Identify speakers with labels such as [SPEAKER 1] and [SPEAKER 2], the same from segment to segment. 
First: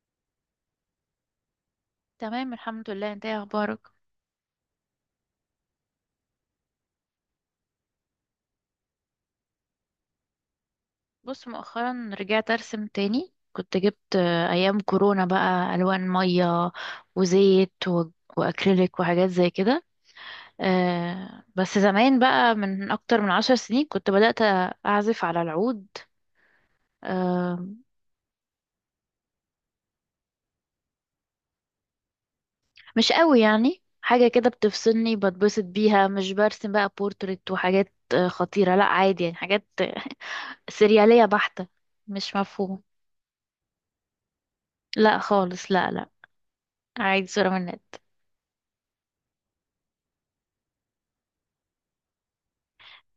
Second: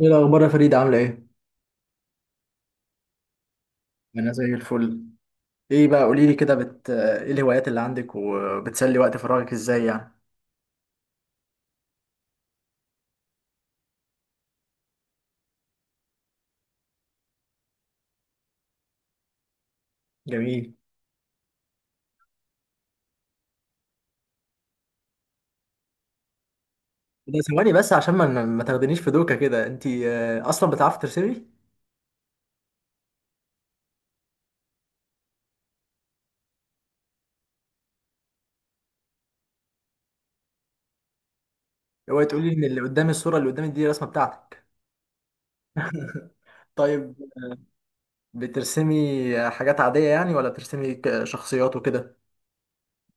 [SPEAKER 1] ايه الاخبار يا فريد، عامله ايه؟
[SPEAKER 2] تمام، الحمد لله. انت ايه اخبارك؟
[SPEAKER 1] انا زي الفل. ايه بقى، قولي لي كده ايه الهوايات اللي عندك وبتسلي وقت فراغك ازاي يعني؟
[SPEAKER 2] بص، مؤخرا رجعت ارسم تاني. كنت جبت ايام كورونا بقى الوان ميه وزيت واكريليك وحاجات زي كده.
[SPEAKER 1] جميل.
[SPEAKER 2] آه، بس زمان بقى من اكتر من 10 سنين كنت بدأت اعزف على العود.
[SPEAKER 1] ده
[SPEAKER 2] آه،
[SPEAKER 1] ثواني بس عشان ما تاخدنيش في دوكه كده. انت اصلا بتعرفي ترسمي؟
[SPEAKER 2] مش قوي يعني. حاجة كده بتفصلني بتبسط بيها. مش برسم بقى بورتريت وحاجات خطيرة. لا عادي يعني حاجات سريالية بحتة.
[SPEAKER 1] اوعي
[SPEAKER 2] مش
[SPEAKER 1] تقولي ان اللي
[SPEAKER 2] مفهوم.
[SPEAKER 1] قدامي، الصوره اللي قدامي دي الرسمه بتاعتك.
[SPEAKER 2] لا خالص، لا لا.
[SPEAKER 1] طيب.
[SPEAKER 2] عادي، صورة من النت.
[SPEAKER 1] بترسمي حاجات عاديه يعني، ولا بترسمي شخصيات وكده؟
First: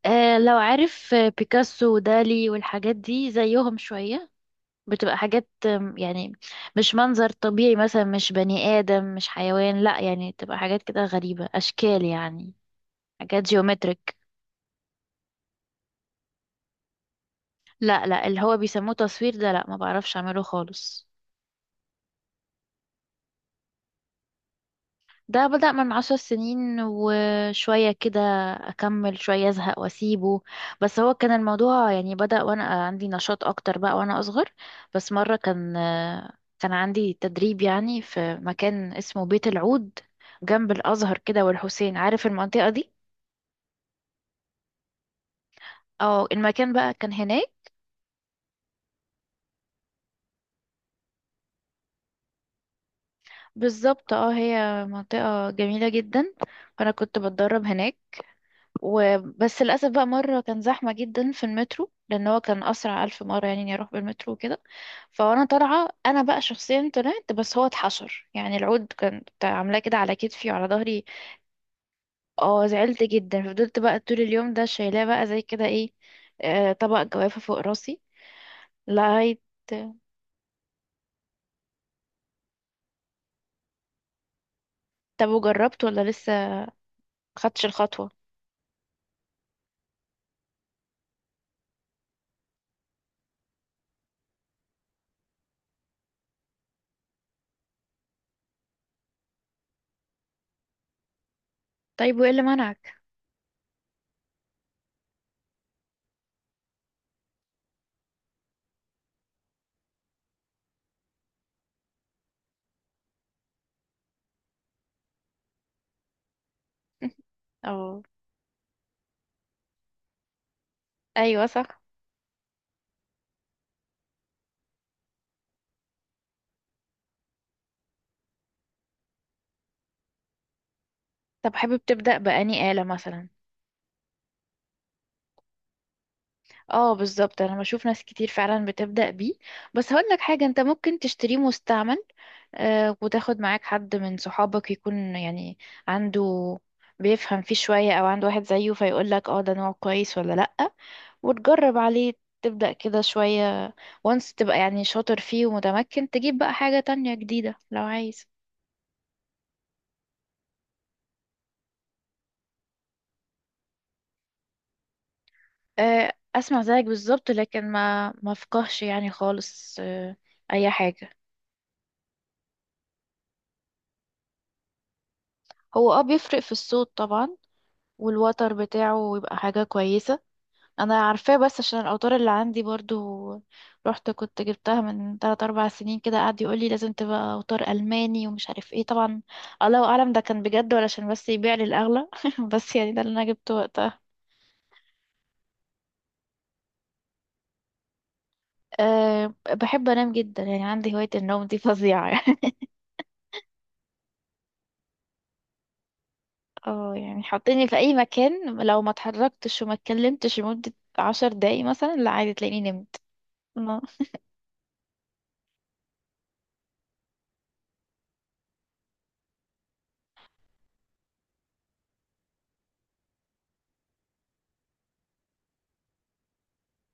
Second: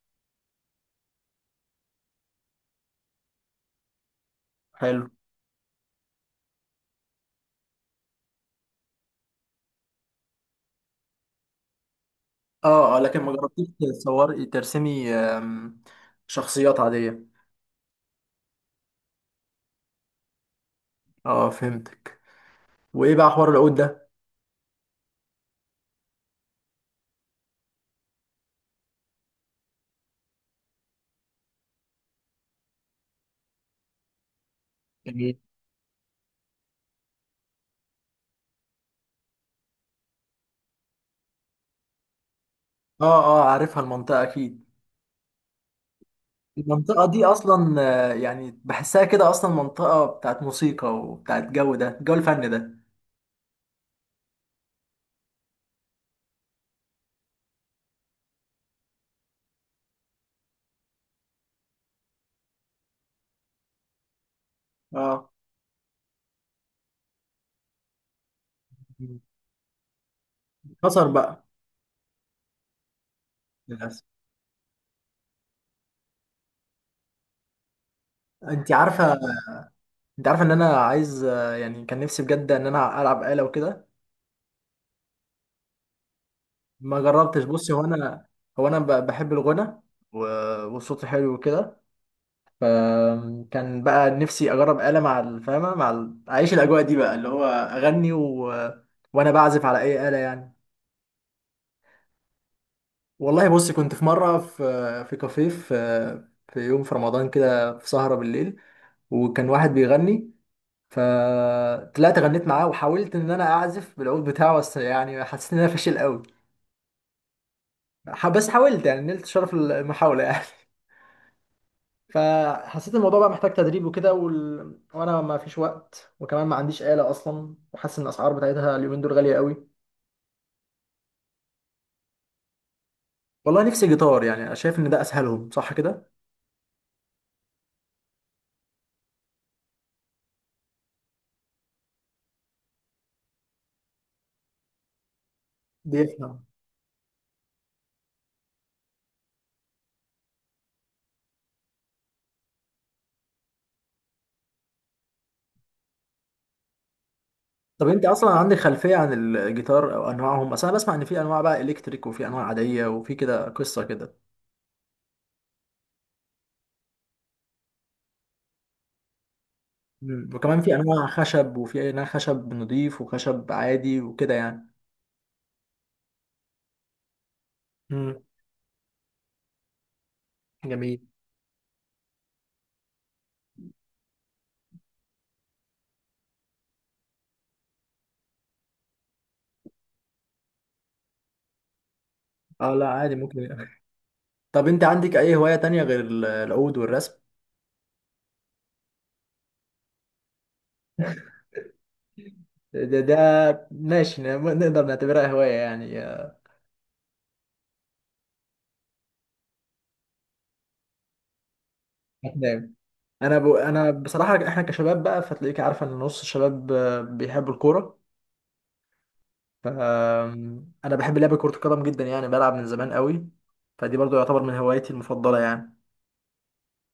[SPEAKER 2] آه، لو عارف بيكاسو ودالي والحاجات دي زيهم شوية.
[SPEAKER 1] حلو.
[SPEAKER 2] بتبقى حاجات يعني. مش منظر طبيعي مثلا، مش بني آدم، مش حيوان، لا يعني تبقى حاجات كده غريبة أشكال يعني.
[SPEAKER 1] اه اه، لكن ما
[SPEAKER 2] حاجات
[SPEAKER 1] جربتيش
[SPEAKER 2] جيومتريك.
[SPEAKER 1] تصوري ترسمي شخصيات عاديه؟
[SPEAKER 2] لا لا، اللي هو بيسموه تصوير ده، لا، ما بعرفش أعمله خالص.
[SPEAKER 1] اه فهمتك. وايه بقى حوار العود ده؟
[SPEAKER 2] ده بدأ من 10 سنين وشوية كده. أكمل شوية، أزهق وأسيبه. بس هو كان الموضوع يعني بدأ وأنا عندي نشاط أكتر بقى، وأنا أصغر. بس مرة كان عندي تدريب يعني في مكان اسمه بيت العود، جنب الأزهر كده والحسين. عارف المنطقة دي؟
[SPEAKER 1] اه اه عارفها المنطقة اكيد.
[SPEAKER 2] اه، المكان بقى
[SPEAKER 1] المنطقة
[SPEAKER 2] كان
[SPEAKER 1] دي
[SPEAKER 2] هناك.
[SPEAKER 1] اصلا، يعني بحسها كده اصلا منطقة بتاعت موسيقى، وبتاعت جو، ده جو الفن ده.
[SPEAKER 2] بالظبط، اه، هي منطقة جميلة جدا. فأنا كنت بتدرب هناك. وبس للأسف بقى مرة كان زحمة جدا في المترو، لأن هو كان أسرع ألف مرة يعني إني أروح بالمترو وكده.
[SPEAKER 1] اه
[SPEAKER 2] فأنا طالعة، أنا بقى شخصيا طلعت، بس هو اتحشر يعني. العود كان عاملاه كده على كتفي وعلى ظهري.
[SPEAKER 1] اتكسر بقى.
[SPEAKER 2] اه، زعلت جدا. فضلت بقى
[SPEAKER 1] للاسف.
[SPEAKER 2] طول اليوم ده شايلاه بقى زي كده ايه، طبق جوافة فوق راسي
[SPEAKER 1] انت عارفة
[SPEAKER 2] لغاية.
[SPEAKER 1] انت عارفة ان انا عايز، يعني كان نفسي بجد ان انا العب آلة وكده.
[SPEAKER 2] طب، وجربت ولا لسه
[SPEAKER 1] ما جربتش.
[SPEAKER 2] خدتش
[SPEAKER 1] بصي،
[SPEAKER 2] الخطوة؟
[SPEAKER 1] هو انا بحب الغنى، والصوت حلو وكده. فكان بقى نفسي اجرب آلة مع الفاهمة، مع اعيش الاجواء دي بقى اللي هو اغني وانا بعزف على اي آلة يعني.
[SPEAKER 2] طيب، وإيه اللي منعك؟
[SPEAKER 1] والله بص، كنت في مرة في، في كافيه، في يوم في رمضان كده، في سهرة بالليل، وكان واحد بيغني، فطلعت غنيت معاه وحاولت ان انا اعزف بالعود بتاعه، بس يعني حسيت ان انا فاشل قوي.
[SPEAKER 2] اه،
[SPEAKER 1] بس حاولت يعني، نلت شرف المحاولة يعني.
[SPEAKER 2] أيوة، صح.
[SPEAKER 1] فحسيت الموضوع بقى محتاج تدريب وكده، وانا ما فيش وقت، وكمان ما عنديش آلة اصلا، وحاسس ان الاسعار بتاعتها اليومين دول غالية قوي.
[SPEAKER 2] طب، حابب تبدأ بأني آلة مثلا؟
[SPEAKER 1] والله نفسي جيتار، يعني أنا شايف ان ده اسهلهم، صح كده؟
[SPEAKER 2] اه، بالظبط. انا بشوف ناس كتير فعلا بتبدأ بيه. بس هقول لك حاجة، انت ممكن تشتريه مستعمل. وتاخد معاك حد من صحابك يكون يعني
[SPEAKER 1] دي.
[SPEAKER 2] عنده، بيفهم فيه شوية او عنده واحد زيه فيقول لك: اه، ده نوع كويس ولا لأ. وتجرب عليه، تبدأ كده شوية. وانس تبقى يعني شاطر فيه ومتمكن، تجيب بقى حاجة تانية جديدة لو
[SPEAKER 1] طب انت
[SPEAKER 2] عايز.
[SPEAKER 1] اصلا عندك خلفيه عن الجيتار او انواعهم؟ بس انا بسمع ان في انواع بقى الكتريك، وفي انواع عاديه، وفي كده قصه كده.
[SPEAKER 2] اسمع زيك بالظبط، لكن ما فقهش يعني خالص
[SPEAKER 1] مم. وكمان
[SPEAKER 2] اي
[SPEAKER 1] في انواع
[SPEAKER 2] حاجة.
[SPEAKER 1] خشب، وفي انواع خشب نضيف وخشب عادي وكده يعني.
[SPEAKER 2] هو بيفرق في الصوت طبعا.
[SPEAKER 1] امم.
[SPEAKER 2] والوتر بتاعه يبقى حاجة كويسة.
[SPEAKER 1] جميل.
[SPEAKER 2] أنا عارفاه. بس عشان الأوتار اللي عندي برضو، رحت كنت جبتها من تلات أربع سنين كده. قعد يقولي لازم تبقى أوتار ألماني ومش عارف ايه طبعا. الله أعلم ده كان بجد ولا عشان بس يبيع لي الأغلى.
[SPEAKER 1] اه
[SPEAKER 2] بس
[SPEAKER 1] لا
[SPEAKER 2] يعني ده اللي
[SPEAKER 1] عادي
[SPEAKER 2] أنا جبته
[SPEAKER 1] ممكن.
[SPEAKER 2] وقتها.
[SPEAKER 1] طب انت عندك اي هوايه تانية غير العود والرسم؟
[SPEAKER 2] أه، بحب أنام جدا يعني. عندي هواية النوم دي فظيعة يعني.
[SPEAKER 1] ده ماشي، نقدر نعتبرها هواية يعني.
[SPEAKER 2] اه، يعني حطيني في أي مكان. لو ما اتحركتش وما اتكلمتش لمدة 10 دقايق مثلا، لا عادي، تلاقيني
[SPEAKER 1] هتنام.
[SPEAKER 2] نمت. آه.
[SPEAKER 1] انا بصراحه، احنا كشباب بقى فتلاقيك عارفه ان نص الشباب بيحبوا الكوره. ف انا بحب لعب كرة القدم جدا، يعني بلعب من زمان قوي، فدي برضو يعتبر من هوايتي المفضلة يعني.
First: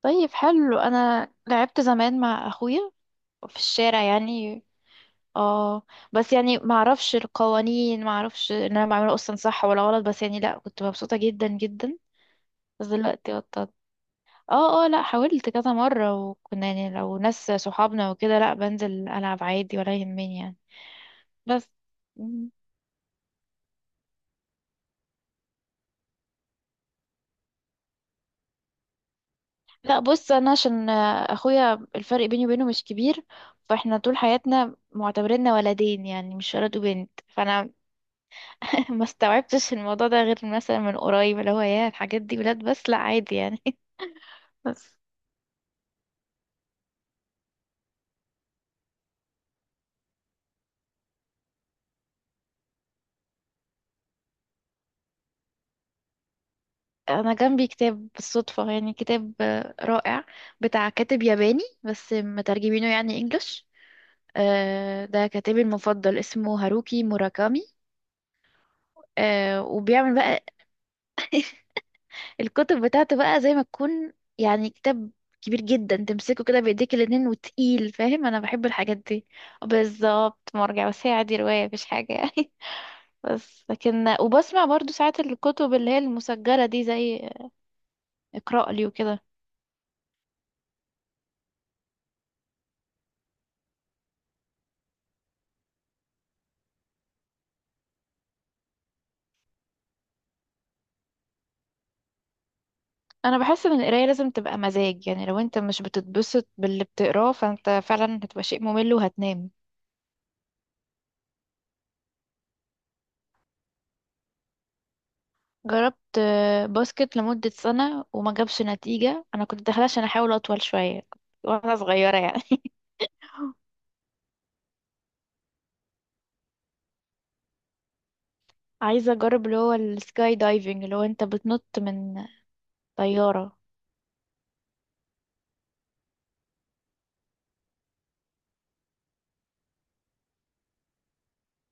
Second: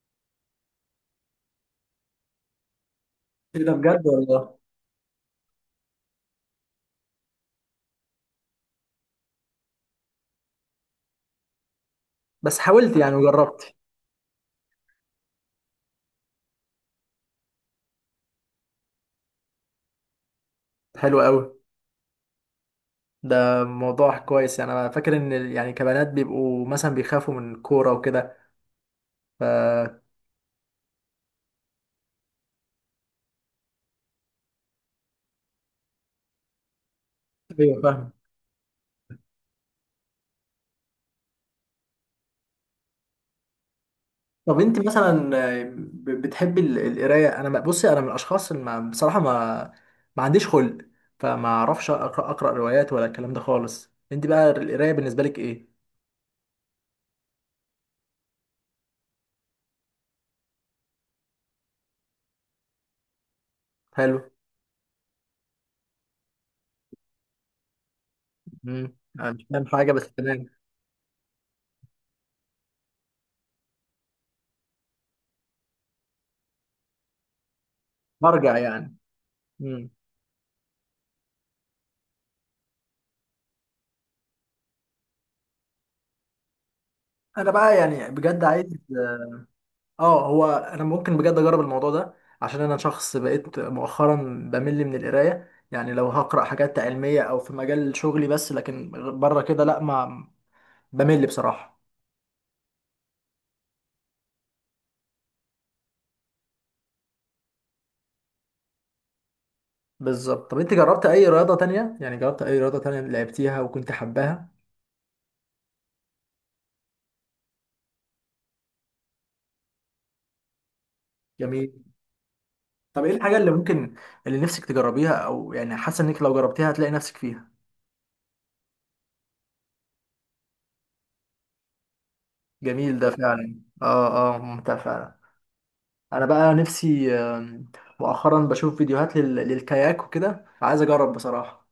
[SPEAKER 2] طيب، حلو. أنا لعبت زمان مع أخويا في
[SPEAKER 1] ايه ده
[SPEAKER 2] الشارع
[SPEAKER 1] بجد والله؟
[SPEAKER 2] يعني. اه، بس يعني ما اعرفش القوانين، ما اعرفش ان انا بعمله اصلا صح ولا غلط، بس يعني لا، كنت مبسوطة جدا جدا.
[SPEAKER 1] بس
[SPEAKER 2] بس
[SPEAKER 1] حاولت يعني
[SPEAKER 2] دلوقتي بطلت.
[SPEAKER 1] وجربت.
[SPEAKER 2] اه، اه، لا، حاولت كذا مرة. وكنا يعني لو ناس صحابنا وكده، لا، بنزل العب عادي ولا يهمني يعني.
[SPEAKER 1] حلو قوي.
[SPEAKER 2] بس. مم.
[SPEAKER 1] ده موضوع كويس يعني. انا فاكر ان يعني كبنات بيبقوا مثلا بيخافوا من الكورة وكده. ف
[SPEAKER 2] لا، بص، انا عشان اخويا الفرق بيني وبينه مش كبير. فاحنا طول حياتنا معتبريننا ولدين يعني، مش ولد وبنت، فانا
[SPEAKER 1] ايوه فاهم.
[SPEAKER 2] ما استوعبتش الموضوع ده غير مثلا من قريب، اللي هو يا الحاجات دي بلاد، بس لا عادي يعني.
[SPEAKER 1] طب انت
[SPEAKER 2] بس.
[SPEAKER 1] مثلا، بتحبي القراية؟ انا بصي، انا من الاشخاص اللي ما بصراحة ما عنديش خلق، فما اعرفش اقرا روايات ولا الكلام ده خالص. انت بقى القراية بالنسبة لك ايه؟
[SPEAKER 2] انا جنبي كتاب بالصدفة يعني. كتاب رائع بتاع كاتب ياباني بس مترجمينه يعني انجلش.
[SPEAKER 1] حلو.
[SPEAKER 2] ده كاتبي المفضل اسمه هاروكي موراكامي.
[SPEAKER 1] مم. انا مش فاهم حاجه، بس
[SPEAKER 2] وبيعمل
[SPEAKER 1] تمام.
[SPEAKER 2] بقى الكتب بتاعته بقى زي ما تكون يعني كتاب كبير جدا، تمسكه كده بايديك الاتنين وتقيل. فاهم؟ انا
[SPEAKER 1] برجع
[SPEAKER 2] بحب
[SPEAKER 1] يعني.
[SPEAKER 2] الحاجات دي.
[SPEAKER 1] مم.
[SPEAKER 2] بالظبط مرجع. بس هي عادي رواية مفيش حاجة يعني. بس لكن وبسمع برضو ساعات الكتب اللي هي المسجلة دي، زي
[SPEAKER 1] انا بقى يعني بجد عايز.
[SPEAKER 2] اقرأ لي وكده.
[SPEAKER 1] اه، هو انا ممكن بجد اجرب الموضوع ده، عشان انا شخص بقيت مؤخرا بمل من القرايه. يعني لو هقرا حاجات علميه او في مجال شغلي بس، لكن بره كده لا، ما بمل بصراحه.
[SPEAKER 2] انا بحس ان القراية لازم تبقى مزاج يعني. لو انت مش بتتبسط باللي بتقراه فانت فعلا هتبقى شيء ممل وهتنام.
[SPEAKER 1] بالظبط. طب انت جربت اي رياضه تانية؟ يعني جربت اي رياضه تانية لعبتيها وكنت حباها؟
[SPEAKER 2] جربت باسكت لمدة سنة وما جابش نتيجة. انا كنت داخلة عشان احاول اطول شوية، وانا
[SPEAKER 1] جميل.
[SPEAKER 2] صغيرة يعني.
[SPEAKER 1] طب ايه الحاجه اللي ممكن، اللي نفسك تجربيها، او يعني حاسه انك لو جربتيها هتلاقي نفسك فيها؟
[SPEAKER 2] عايزة اجرب اللي هو السكاي دايفنج، اللي هو انت بتنط من
[SPEAKER 1] جميل ده فعلا.
[SPEAKER 2] طيارة.
[SPEAKER 1] اه اه، ممتع فعلا. انا بقى نفسي، مؤخرا بشوف فيديوهات للكاياك وكده، عايز اجرب بصراحه.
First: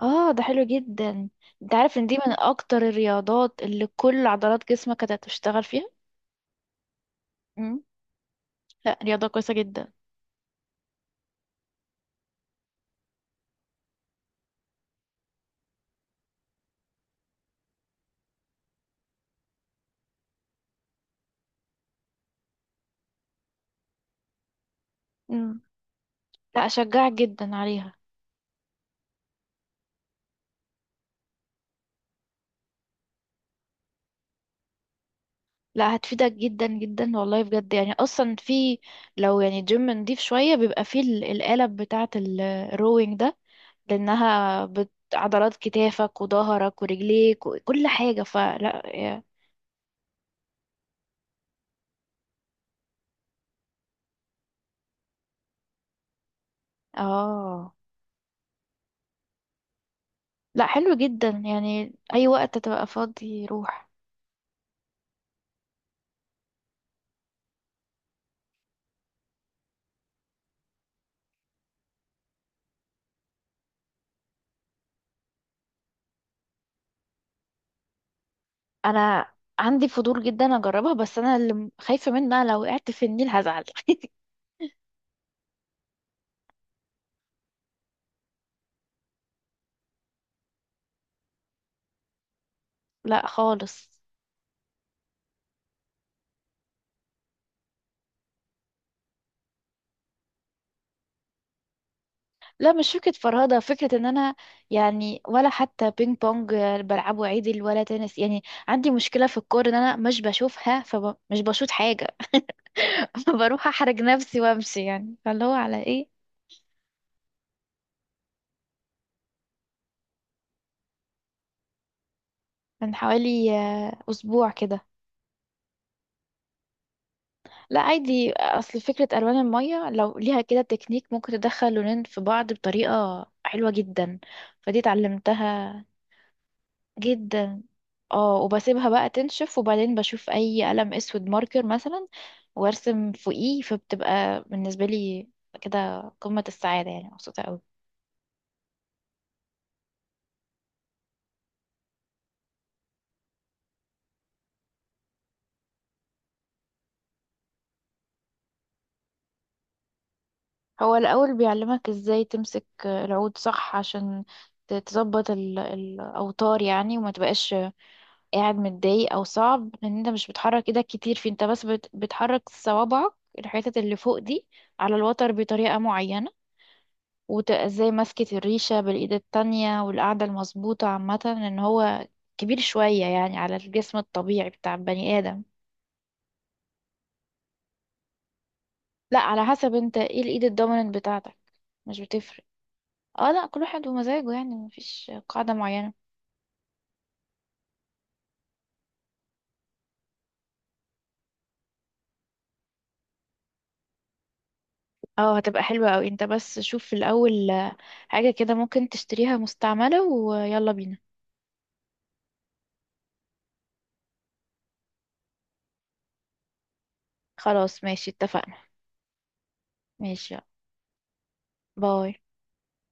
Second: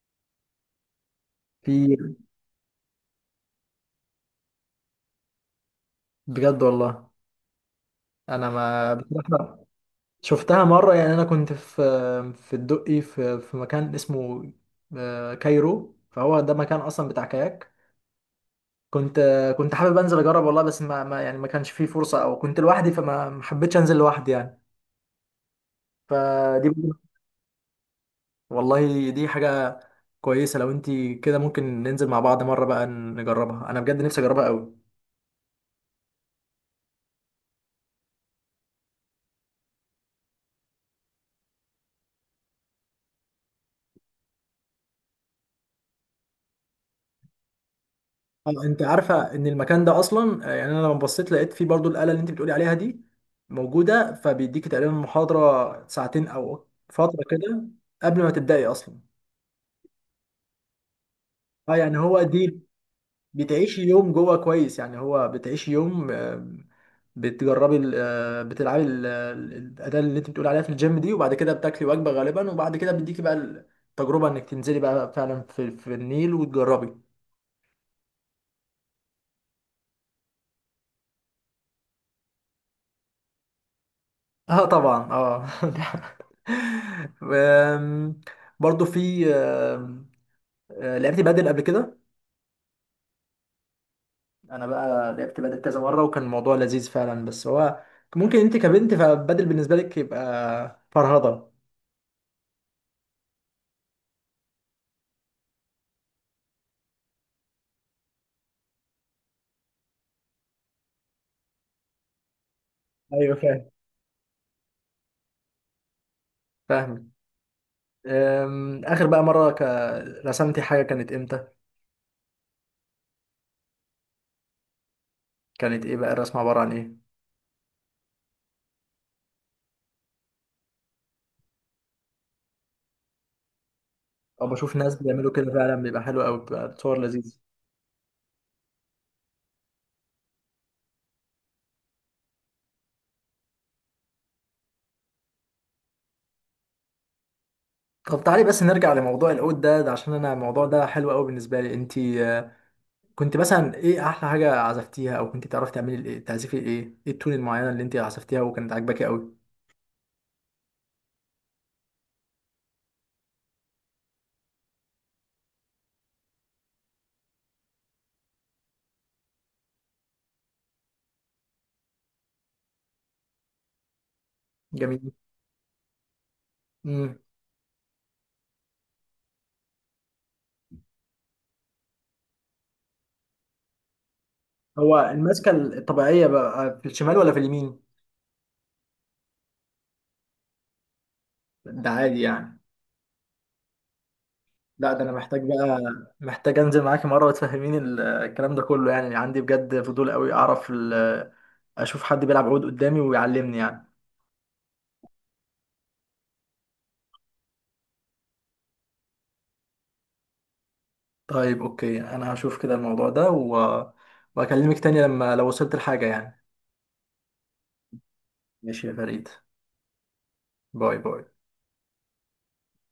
[SPEAKER 2] اه، ده حلو جدا. انت
[SPEAKER 1] في.
[SPEAKER 2] عارف ان دي من اكتر الرياضات اللي كل عضلات جسمك هتشتغل فيها.
[SPEAKER 1] بجد والله. انا ما
[SPEAKER 2] لا، رياضة كويسة
[SPEAKER 1] بصراحه
[SPEAKER 2] جدا.
[SPEAKER 1] شفتها مره يعني. انا كنت في، في الدقي، في مكان اسمه كايرو، فهو ده مكان اصلا بتاع كاياك. كنت حابب انزل اجرب والله، بس ما يعني ما كانش فيه فرصه، او كنت لوحدي، فما ما حبيتش انزل لوحدي يعني.
[SPEAKER 2] مم. لا،
[SPEAKER 1] فدي،
[SPEAKER 2] أشجعك جدا عليها.
[SPEAKER 1] والله دي حاجه كويسه. لو انت كده، ممكن ننزل مع بعض مره بقى نجربها. انا بجد نفسي اجربها قوي.
[SPEAKER 2] لا، هتفيدك جدا جدا والله بجد يعني. أصلا في، لو يعني جيم نضيف شوية بيبقى فيه القالب بتاعة الروينج ده. لأنها عضلات كتافك وظهرك ورجليك وكل حاجة،
[SPEAKER 1] اه انت
[SPEAKER 2] فلا
[SPEAKER 1] عارفه ان المكان ده اصلا، يعني انا لما بصيت لقيت فيه برضو الاله اللي انت بتقولي عليها دي موجوده، فبيديكي تقريبا محاضره ساعتين او فتره كده
[SPEAKER 2] اه،
[SPEAKER 1] قبل ما تبداي اصلا.
[SPEAKER 2] لا، حلو جدا
[SPEAKER 1] اه
[SPEAKER 2] يعني.
[SPEAKER 1] يعني هو
[SPEAKER 2] أي وقت
[SPEAKER 1] دي،
[SPEAKER 2] تبقى فاضي،
[SPEAKER 1] بتعيشي
[SPEAKER 2] روح.
[SPEAKER 1] يوم جوه كويس يعني. هو بتعيشي يوم، بتجربي بتلعبي الاداه اللي انت بتقولي عليها في الجيم دي، وبعد كده بتاكلي وجبه غالبا، وبعد كده بيديكي بقى التجربه انك تنزلي بقى فعلا في, النيل وتجربي.
[SPEAKER 2] أنا عندي فضول جدا أجربها، بس أنا اللي خايفة منها لو وقعت في النيل هزعل.
[SPEAKER 1] اه طبعا. اه. أم، برضو في لعبت بدل قبل كده.
[SPEAKER 2] لا خالص.
[SPEAKER 1] انا بقى لعبت بدل كذا مره، وكان الموضوع لذيذ فعلا، بس هو ممكن انت كبنت فبدل بالنسبه لك يبقى فرهضه.
[SPEAKER 2] لا، مش فكرة فرهدة. فكرة ان انا يعني، ولا حتى بينج بونج بلعبه عدل ولا تنس. يعني عندي مشكلة في الكورة، ان انا مش بشوفها فمش بشوط حاجة.
[SPEAKER 1] ايوه
[SPEAKER 2] فبروح
[SPEAKER 1] فاهم،
[SPEAKER 2] احرج نفسي وامشي يعني، فاللي هو على ايه.
[SPEAKER 1] فاهم. اخر بقى مره رسمتي حاجه كانت امتى؟
[SPEAKER 2] من حوالي اسبوع كده.
[SPEAKER 1] كانت ايه بقى الرسمه؟ عباره عن ايه؟
[SPEAKER 2] لا، عادي، اصل فكرة الوان المية لو ليها كده تكنيك ممكن تدخل لونين في بعض بطريقة حلوة جدا.
[SPEAKER 1] او بشوف
[SPEAKER 2] فدي
[SPEAKER 1] ناس بيعملوا كده فعلا،
[SPEAKER 2] اتعلمتها
[SPEAKER 1] بيبقى حلو قوي، بيبقى صور لذيذ.
[SPEAKER 2] جدا. اه، وبسيبها بقى تنشف وبعدين بشوف اي قلم اسود ماركر مثلا وارسم فوقيه. فبتبقى بالنسبة لي كده قمة السعادة يعني، مبسوطة قوي.
[SPEAKER 1] طب تعالي بس نرجع لموضوع العود ده عشان انا الموضوع ده حلو قوي بالنسبه لي. انت كنت مثلا ايه احلى حاجه عزفتيها؟ او كنت تعرفي تعملي الايه، تعزفي ايه؟ ايه التون المعينه اللي انت عزفتيها وكانت عاجباكي قوي؟
[SPEAKER 2] هو الأول بيعلمك ازاي تمسك العود صح، عشان تظبط الأوتار يعني، وما تبقاش قاعد متضايق أو صعب، لأن انت مش بتحرك ايدك كتير، في انت بس بتحرك صوابعك الحتت اللي فوق دي على
[SPEAKER 1] جميل.
[SPEAKER 2] الوتر بطريقة معينة.
[SPEAKER 1] امم.
[SPEAKER 2] وازاي مسكت الريشة بالإيد التانية، والقعدة المظبوطة عامة، لأن هو كبير شوية يعني على الجسم الطبيعي بتاع
[SPEAKER 1] هو
[SPEAKER 2] البني آدم.
[SPEAKER 1] المسكه الطبيعيه بقى في الشمال ولا في اليمين؟
[SPEAKER 2] لا، على حسب انت ايه الإيد الدوميننت بتاعتك.
[SPEAKER 1] ده
[SPEAKER 2] مش
[SPEAKER 1] عادي
[SPEAKER 2] بتفرق.
[SPEAKER 1] يعني.
[SPEAKER 2] اه، لا، كل واحد ومزاجه يعني
[SPEAKER 1] لا ده
[SPEAKER 2] مفيش
[SPEAKER 1] انا محتاج
[SPEAKER 2] قاعدة
[SPEAKER 1] بقى،
[SPEAKER 2] معينة.
[SPEAKER 1] محتاج انزل معاكي مره وتفهميني الكلام ده كله. يعني عندي بجد فضول قوي، اعرف اشوف حد بيلعب عود قدامي ويعلمني يعني.
[SPEAKER 2] اه، هتبقى حلوة اوي. انت بس شوف في الأول حاجة كده ممكن تشتريها مستعملة، ويلا بينا.
[SPEAKER 1] طيب اوكي، انا هشوف كده الموضوع ده واكلمك تاني لما لو وصلت لحاجه يعني.
[SPEAKER 2] خلاص، ماشي، اتفقنا.
[SPEAKER 1] ماشي يا فريد.
[SPEAKER 2] ماشي يلا.
[SPEAKER 1] باي باي.
[SPEAKER 2] باي.